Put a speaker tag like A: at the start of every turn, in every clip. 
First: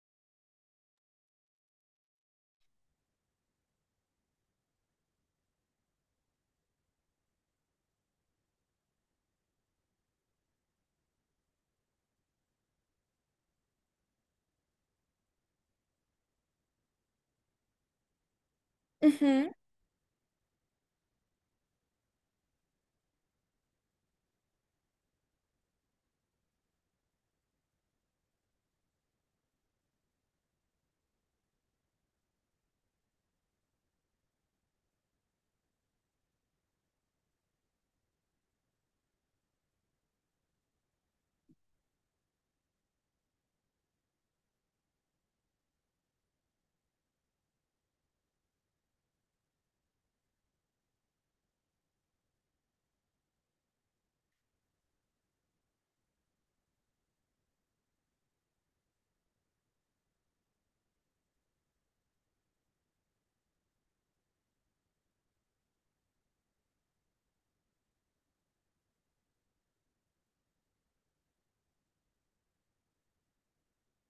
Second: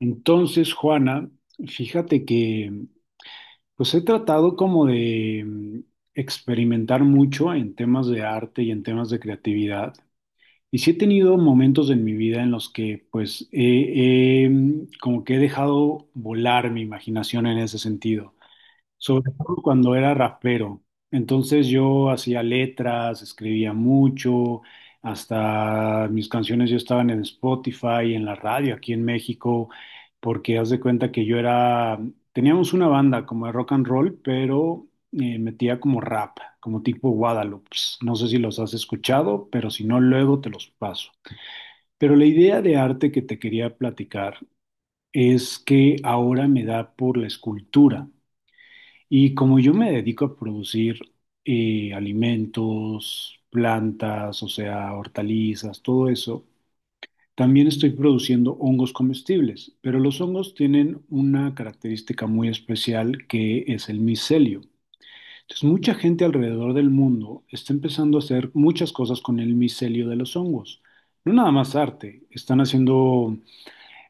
A: Entonces, Juana, fíjate que pues he tratado como experimentar mucho en temas de arte y en temas de creatividad. Y sí he tenido momentos en mi vida en los que pues como que he dejado volar mi imaginación en ese sentido, sobre
B: Ujú.
A: todo cuando era rapero. Entonces yo hacía letras, escribía mucho, hasta mis canciones ya estaban en Spotify, en la radio aquí en México, porque haz de cuenta que yo era, teníamos una banda como de rock and roll, pero metía como rap, como tipo Guadalupe. No sé si los has escuchado, pero si no, luego te los paso. Pero la idea de arte que te quería platicar es que ahora me da por la escultura. Y como yo me dedico a producir alimentos, plantas, o sea, hortalizas, todo eso, también estoy produciendo hongos comestibles, pero los hongos tienen una característica muy especial que es el micelio. Entonces, mucha gente alrededor del mundo está empezando a hacer muchas cosas con el micelio de los hongos. No nada más arte, están haciendo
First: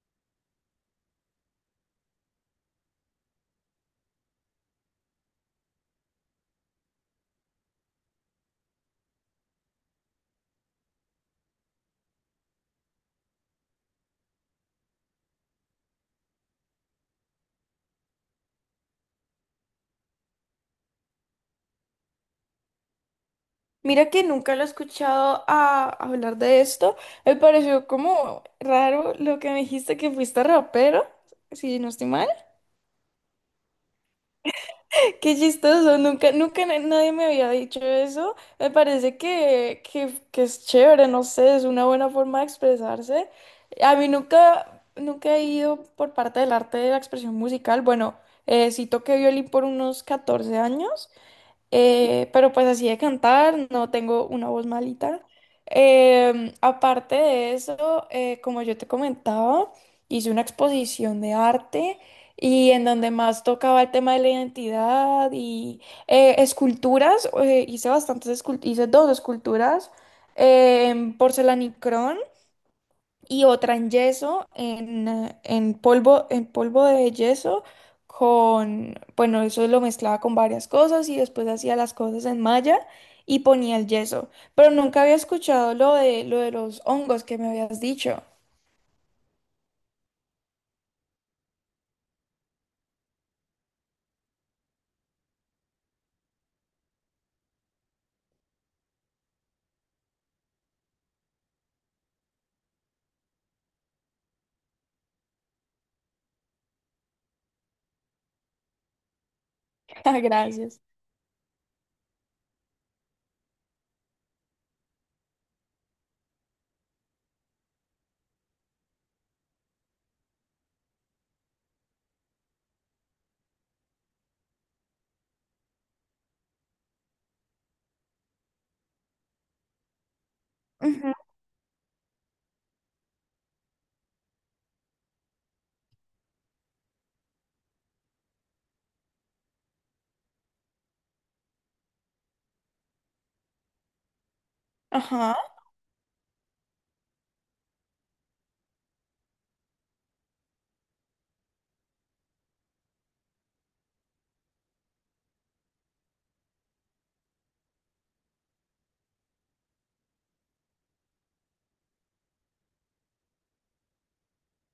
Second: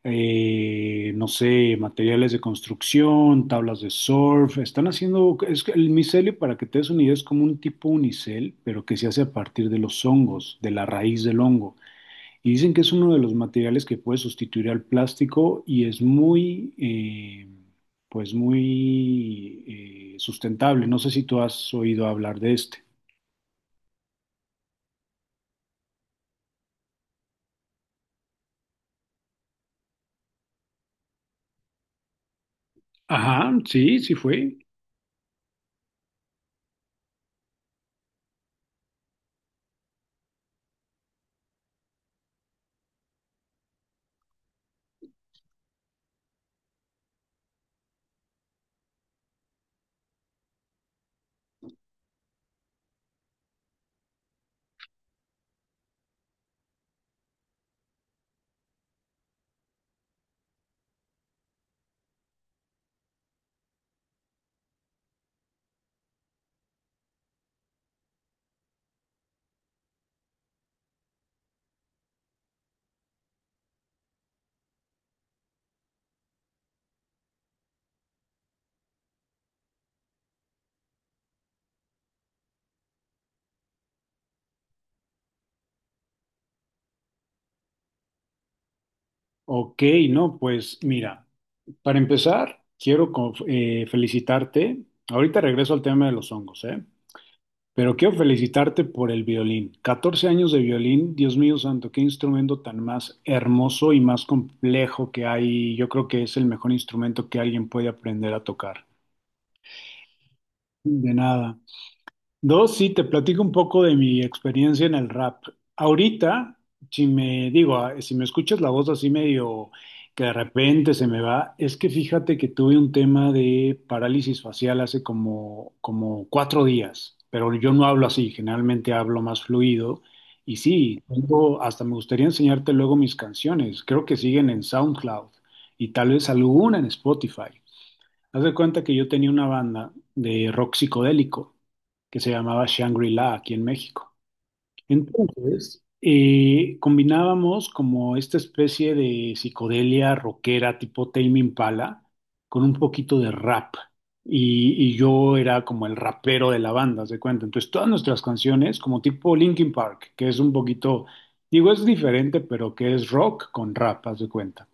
A: no sé, materiales de construcción, tablas de surf, están haciendo, es que el micelio, para que te des una idea, es como un tipo unicel, pero que se hace a partir de los hongos, de la raíz del hongo. Y dicen que es uno de los materiales que puede sustituir al plástico y es pues muy sustentable. No sé si tú has oído hablar de este.
B: Mira que nunca lo he escuchado hablar de esto. Me pareció como raro lo que me dijiste que fuiste rapero, si no estoy mal.
A: Ajá, sí, sí fue.
B: Qué chistoso, nunca, nadie me había dicho eso. Me parece que es chévere, no sé, es una buena forma de expresarse. A mí nunca, nunca he ido por parte del arte de la expresión musical. Bueno, sí toqué violín por unos 14 años. Pero pues así de cantar, no tengo una voz malita. Aparte de eso, como yo te comentaba, hice una exposición de arte y en donde más tocaba el tema de la identidad y esculturas, eh, hice dos esculturas en porcelanicrón y otra en yeso, en polvo de yeso, con, bueno, eso lo mezclaba con varias cosas y después hacía las cosas en malla y ponía el yeso. Pero nunca había escuchado lo de los hongos que me habías dicho.
A: Ok, no, pues mira. Para empezar, quiero felicitarte. Ahorita regreso al tema de los hongos, ¿eh? Pero quiero felicitarte por el violín. 14 años de violín, Dios mío santo, qué instrumento tan más hermoso y más complejo que hay. Yo creo que es el mejor instrumento que alguien puede aprender a tocar.
B: Ah, gracias.
A: De nada. Dos, sí, te platico un poco de mi experiencia en el rap. Ahorita, si me digo, ah, si me escuchas la voz así medio que de repente se me va, es que fíjate que tuve un tema de parálisis facial hace como, como 4 días, pero yo no hablo así, generalmente hablo más fluido. Y sí,
B: Ujú.
A: tengo, hasta me gustaría enseñarte luego mis canciones, creo que siguen en SoundCloud y tal vez alguna en Spotify. Haz de cuenta que yo tenía una banda de rock psicodélico que se llamaba Shangri-La aquí en México.
B: Ajá.
A: Entonces, combinábamos como esta especie de psicodelia rockera tipo Tame Impala con un poquito de rap. Y yo era como el rapero de la banda, haz de cuenta. Entonces, todas nuestras canciones, como tipo Linkin Park, que es un poquito, digo, es diferente, pero que es rock con rap, haz de cuenta.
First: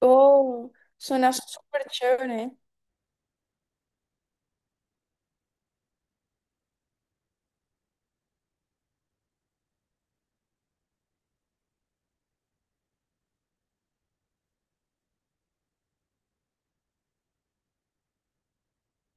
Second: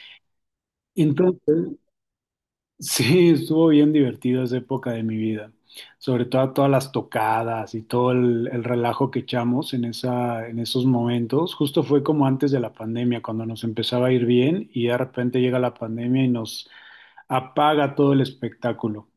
B: Oh, suena
A: Entonces,
B: súper chévere.
A: sí, estuvo bien divertida esa época de mi vida, sobre todo todas las tocadas y todo el relajo que echamos en esa, en esos momentos. Justo fue como antes de la pandemia, cuando nos empezaba a ir bien y de repente llega la pandemia y nos apaga todo el espectáculo.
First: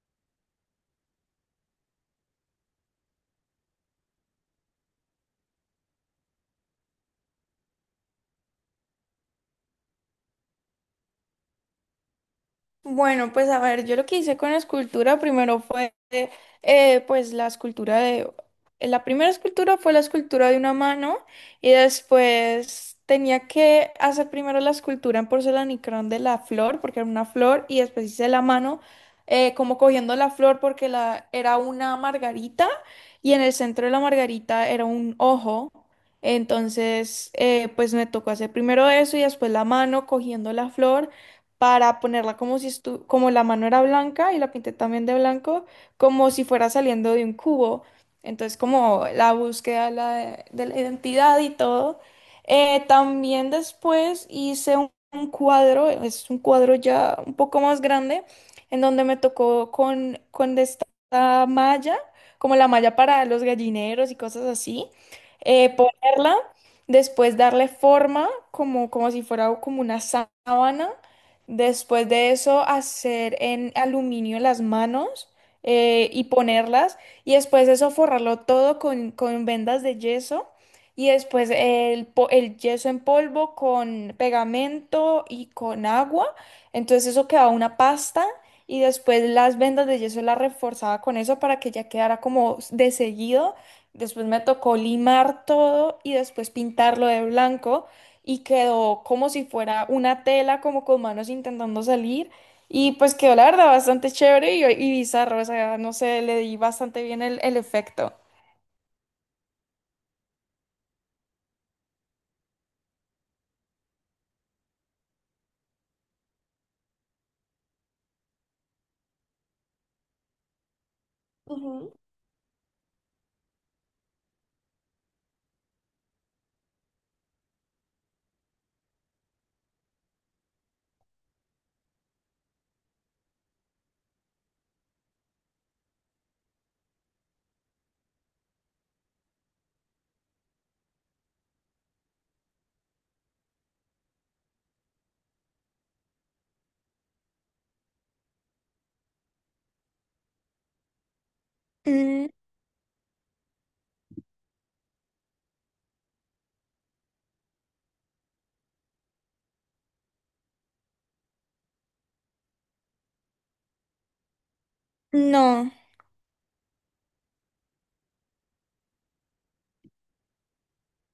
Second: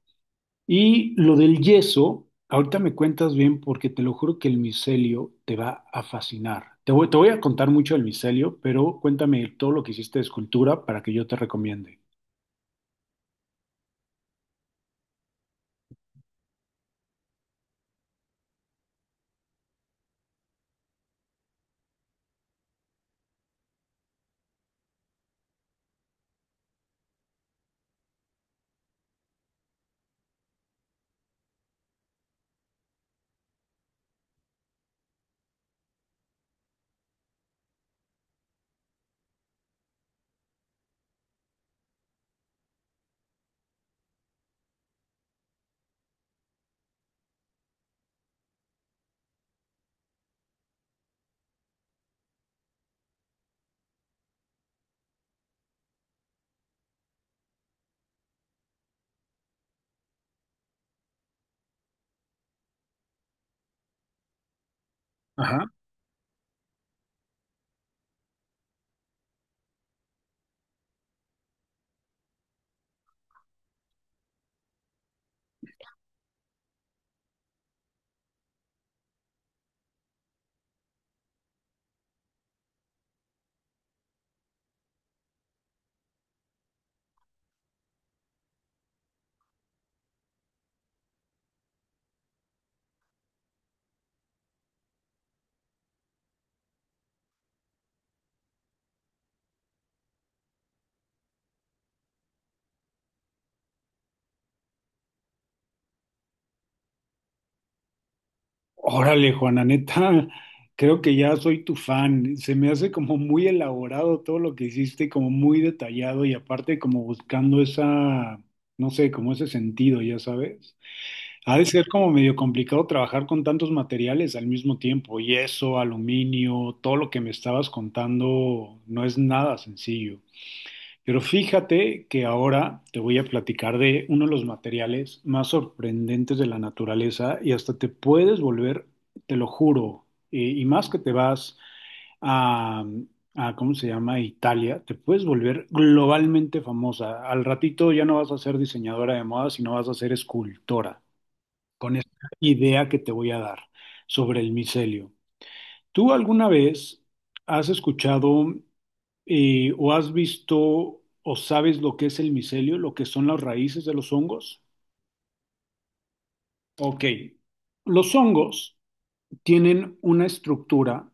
A: Y lo del yeso, ahorita me cuentas bien porque te lo juro que el micelio te va a fascinar. Te voy a contar mucho del micelio, pero cuéntame todo lo que hiciste de escultura para que yo te recomiende.
B: Bueno, pues a ver, yo lo que hice con la escultura primero fue, pues la primera escultura fue la escultura de una mano, y después tenía que hacer primero la escultura en porcelanicrón de la flor, porque era una flor, y después hice la mano como cogiendo la flor porque era una margarita y en el centro de la margarita era un ojo. Entonces, pues me tocó hacer primero eso y después la mano cogiendo la flor para ponerla como si como la mano era blanca, y la pinté también de blanco, como si fuera saliendo de un cubo. Entonces, como la búsqueda de la identidad y todo. También después hice un cuadro, es un cuadro ya un poco más grande, en donde me tocó con esta malla, como la malla para los gallineros y cosas así,
A: Ajá.
B: ponerla, después darle forma como si fuera como una sábana. Después de eso, hacer en aluminio las manos, y ponerlas. Y después de eso, forrarlo todo con vendas de yeso. Y después el el yeso en polvo con pegamento y con agua. Entonces eso quedaba una pasta. Y después las vendas de yeso las reforzaba con eso para que ya quedara como de seguido. Después me tocó limar todo y después pintarlo de blanco, y quedó como si fuera una tela, como con manos intentando salir. Y pues quedó la verdad bastante chévere y bizarro, o sea, no sé, le di bastante bien el efecto.
A: Órale, Juana, neta, creo que ya soy tu fan. Se me hace como muy elaborado todo lo que hiciste, como muy detallado y aparte como buscando esa, no sé, como ese sentido, ya sabes. Ha de ser
B: Ujú.
A: como medio complicado trabajar con tantos materiales al mismo tiempo, yeso, aluminio, todo lo que me estabas contando no es nada sencillo. Pero fíjate que ahora te voy a platicar de uno de los materiales más sorprendentes de la naturaleza y hasta te puedes volver, te lo juro, y más que te vas a, a ¿cómo se llama? Italia, te puedes volver globalmente famosa. Al ratito ya no vas a ser diseñadora de moda, sino vas a ser escultora, con esta
B: Mm,
A: idea que te voy a dar sobre el micelio. ¿Tú alguna vez has escuchado o has visto o sabes lo que es el micelio, lo que son las raíces de los hongos?
B: no.
A: Ok, los hongos tienen una estructura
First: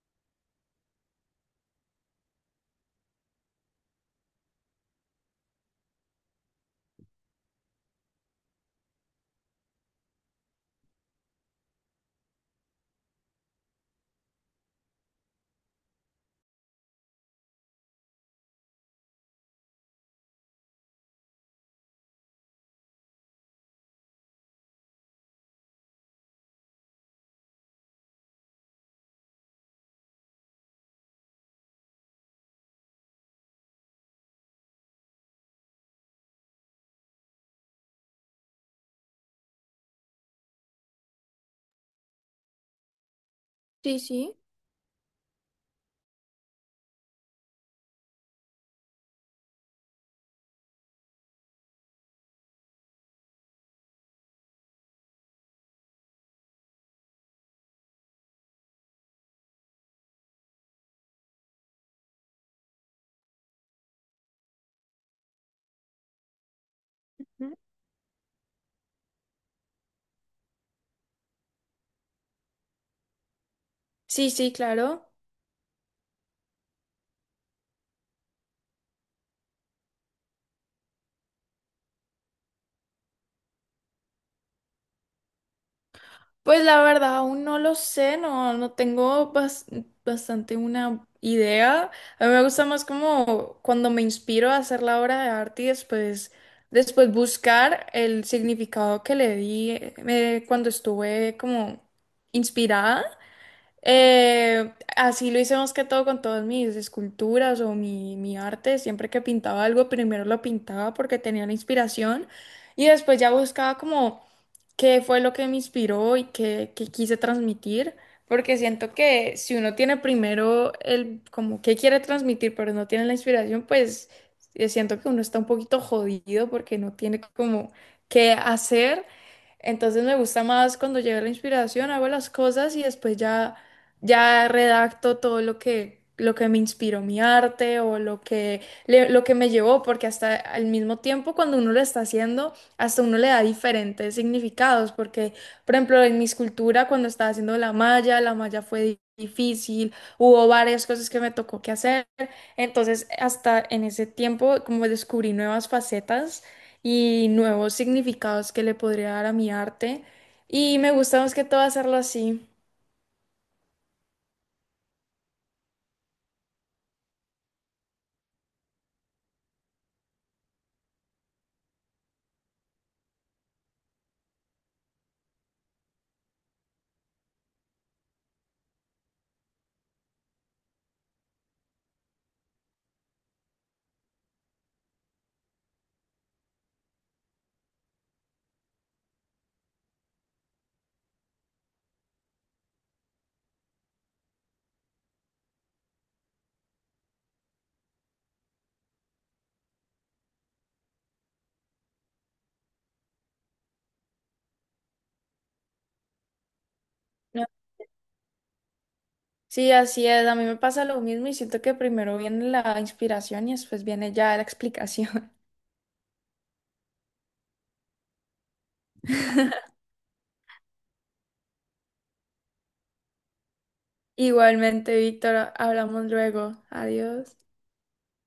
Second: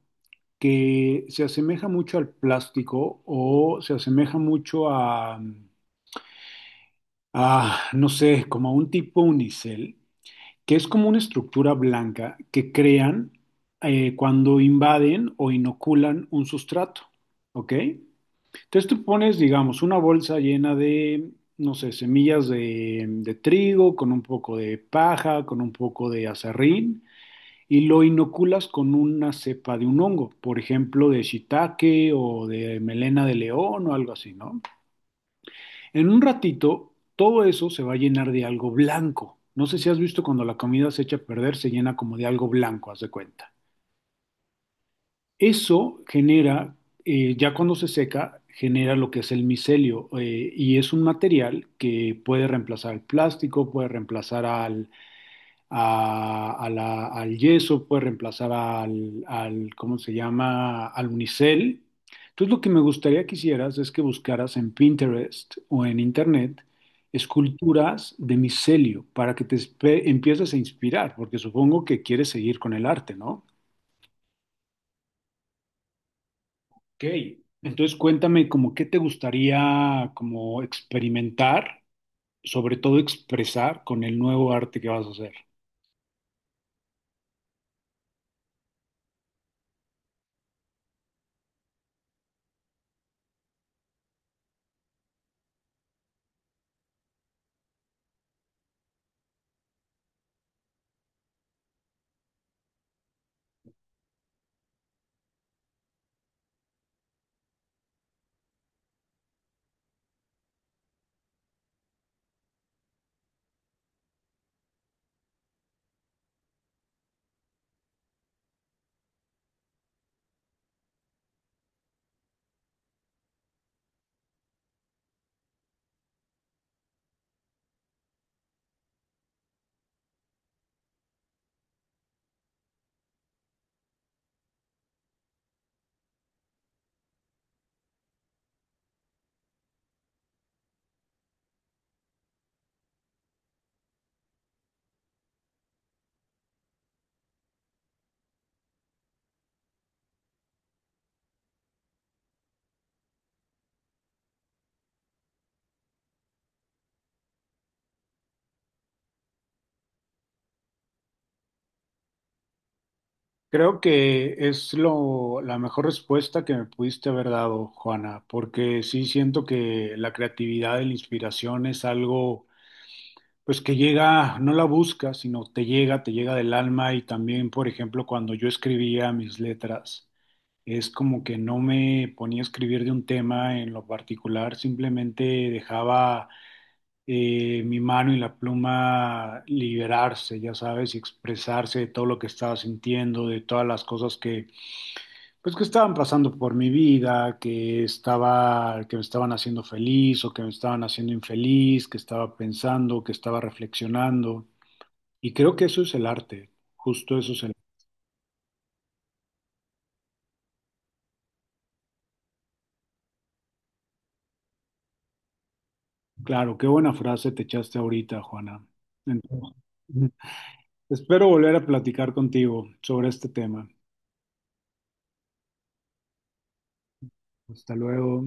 A: que se asemeja mucho al plástico o se asemeja mucho a no sé, como a un tipo unicel, que es como una estructura blanca que crean cuando invaden o inoculan un sustrato, ¿ok? Entonces tú pones, digamos, una bolsa llena de, no sé, semillas de trigo, con un poco de paja, con un poco de azarrín, y lo inoculas con una cepa de un hongo, por ejemplo, de shiitake o de melena de león o algo así, ¿no? En un ratito, todo eso se va a llenar de algo blanco. No sé si has visto cuando la comida se echa a perder, se llena como de algo blanco, haz de cuenta.
B: Sí, sí.
A: Eso genera, ya cuando se seca, genera lo que es el micelio, y es un material que puede reemplazar al plástico, puede reemplazar al, a la- al yeso, puede reemplazar al ¿cómo se llama?, al unicel. Entonces lo que me gustaría que hicieras es que buscaras en Pinterest o en Internet
B: Ujú.
A: esculturas de micelio para que empieces a inspirar, porque supongo que quieres seguir con el arte, ¿no?
B: Sí, sí, claro.
A: Ok, entonces cuéntame como qué te gustaría como experimentar, sobre todo expresar con el nuevo arte que vas a hacer.
B: Pues la verdad, aún no lo sé, no, bastante una idea. A mí me gusta más como cuando me inspiro a hacer la obra de arte y después buscar el significado que le di cuando estuve como inspirada. Así lo hice más que todo con todas mis esculturas o mi arte. Siempre que pintaba algo, primero lo pintaba porque tenía la inspiración, y después ya buscaba como qué fue lo que me inspiró y qué quise transmitir. Porque siento que si uno tiene primero el como qué quiere transmitir, pero no tiene la inspiración, pues siento que uno está un poquito jodido porque no tiene como qué hacer. Entonces me gusta más cuando llega la inspiración, hago las cosas, y después ya redacto todo lo que me inspiró mi arte o lo que, lo que me llevó, porque hasta al mismo tiempo cuando uno lo está haciendo, hasta uno le da diferentes significados, porque, por ejemplo, en mi escultura, cuando estaba haciendo la malla, la malla fue difícil, hubo varias cosas que me tocó que hacer, entonces hasta en ese tiempo como descubrí nuevas facetas y nuevos significados que le podría dar a mi arte, y me gusta más que todo hacerlo así.
A: Creo que es la mejor respuesta que me pudiste haber dado, Juana, porque sí siento que la creatividad y la inspiración es algo. Pues que llega, no la busca, sino te llega del alma y también, por ejemplo, cuando yo escribía mis letras, es como que no me ponía a escribir de un tema en lo particular, simplemente dejaba mi mano y la pluma liberarse, ya sabes, y expresarse de todo lo que estaba sintiendo, de todas las cosas que, pues, que estaban pasando por mi vida, que estaba, que me estaban haciendo feliz o que me estaban haciendo infeliz, que estaba pensando, que estaba reflexionando. Y creo que eso es el arte, justo eso es el...
B: Sí, así es. A mí me pasa lo mismo y siento que primero viene la inspiración y después viene ya la explicación.
A: Claro, qué buena frase te echaste ahorita, Juana. Entonces, espero volver a platicar contigo sobre este tema.
B: Igualmente, Víctor, hablamos luego. Adiós.
A: Hasta luego.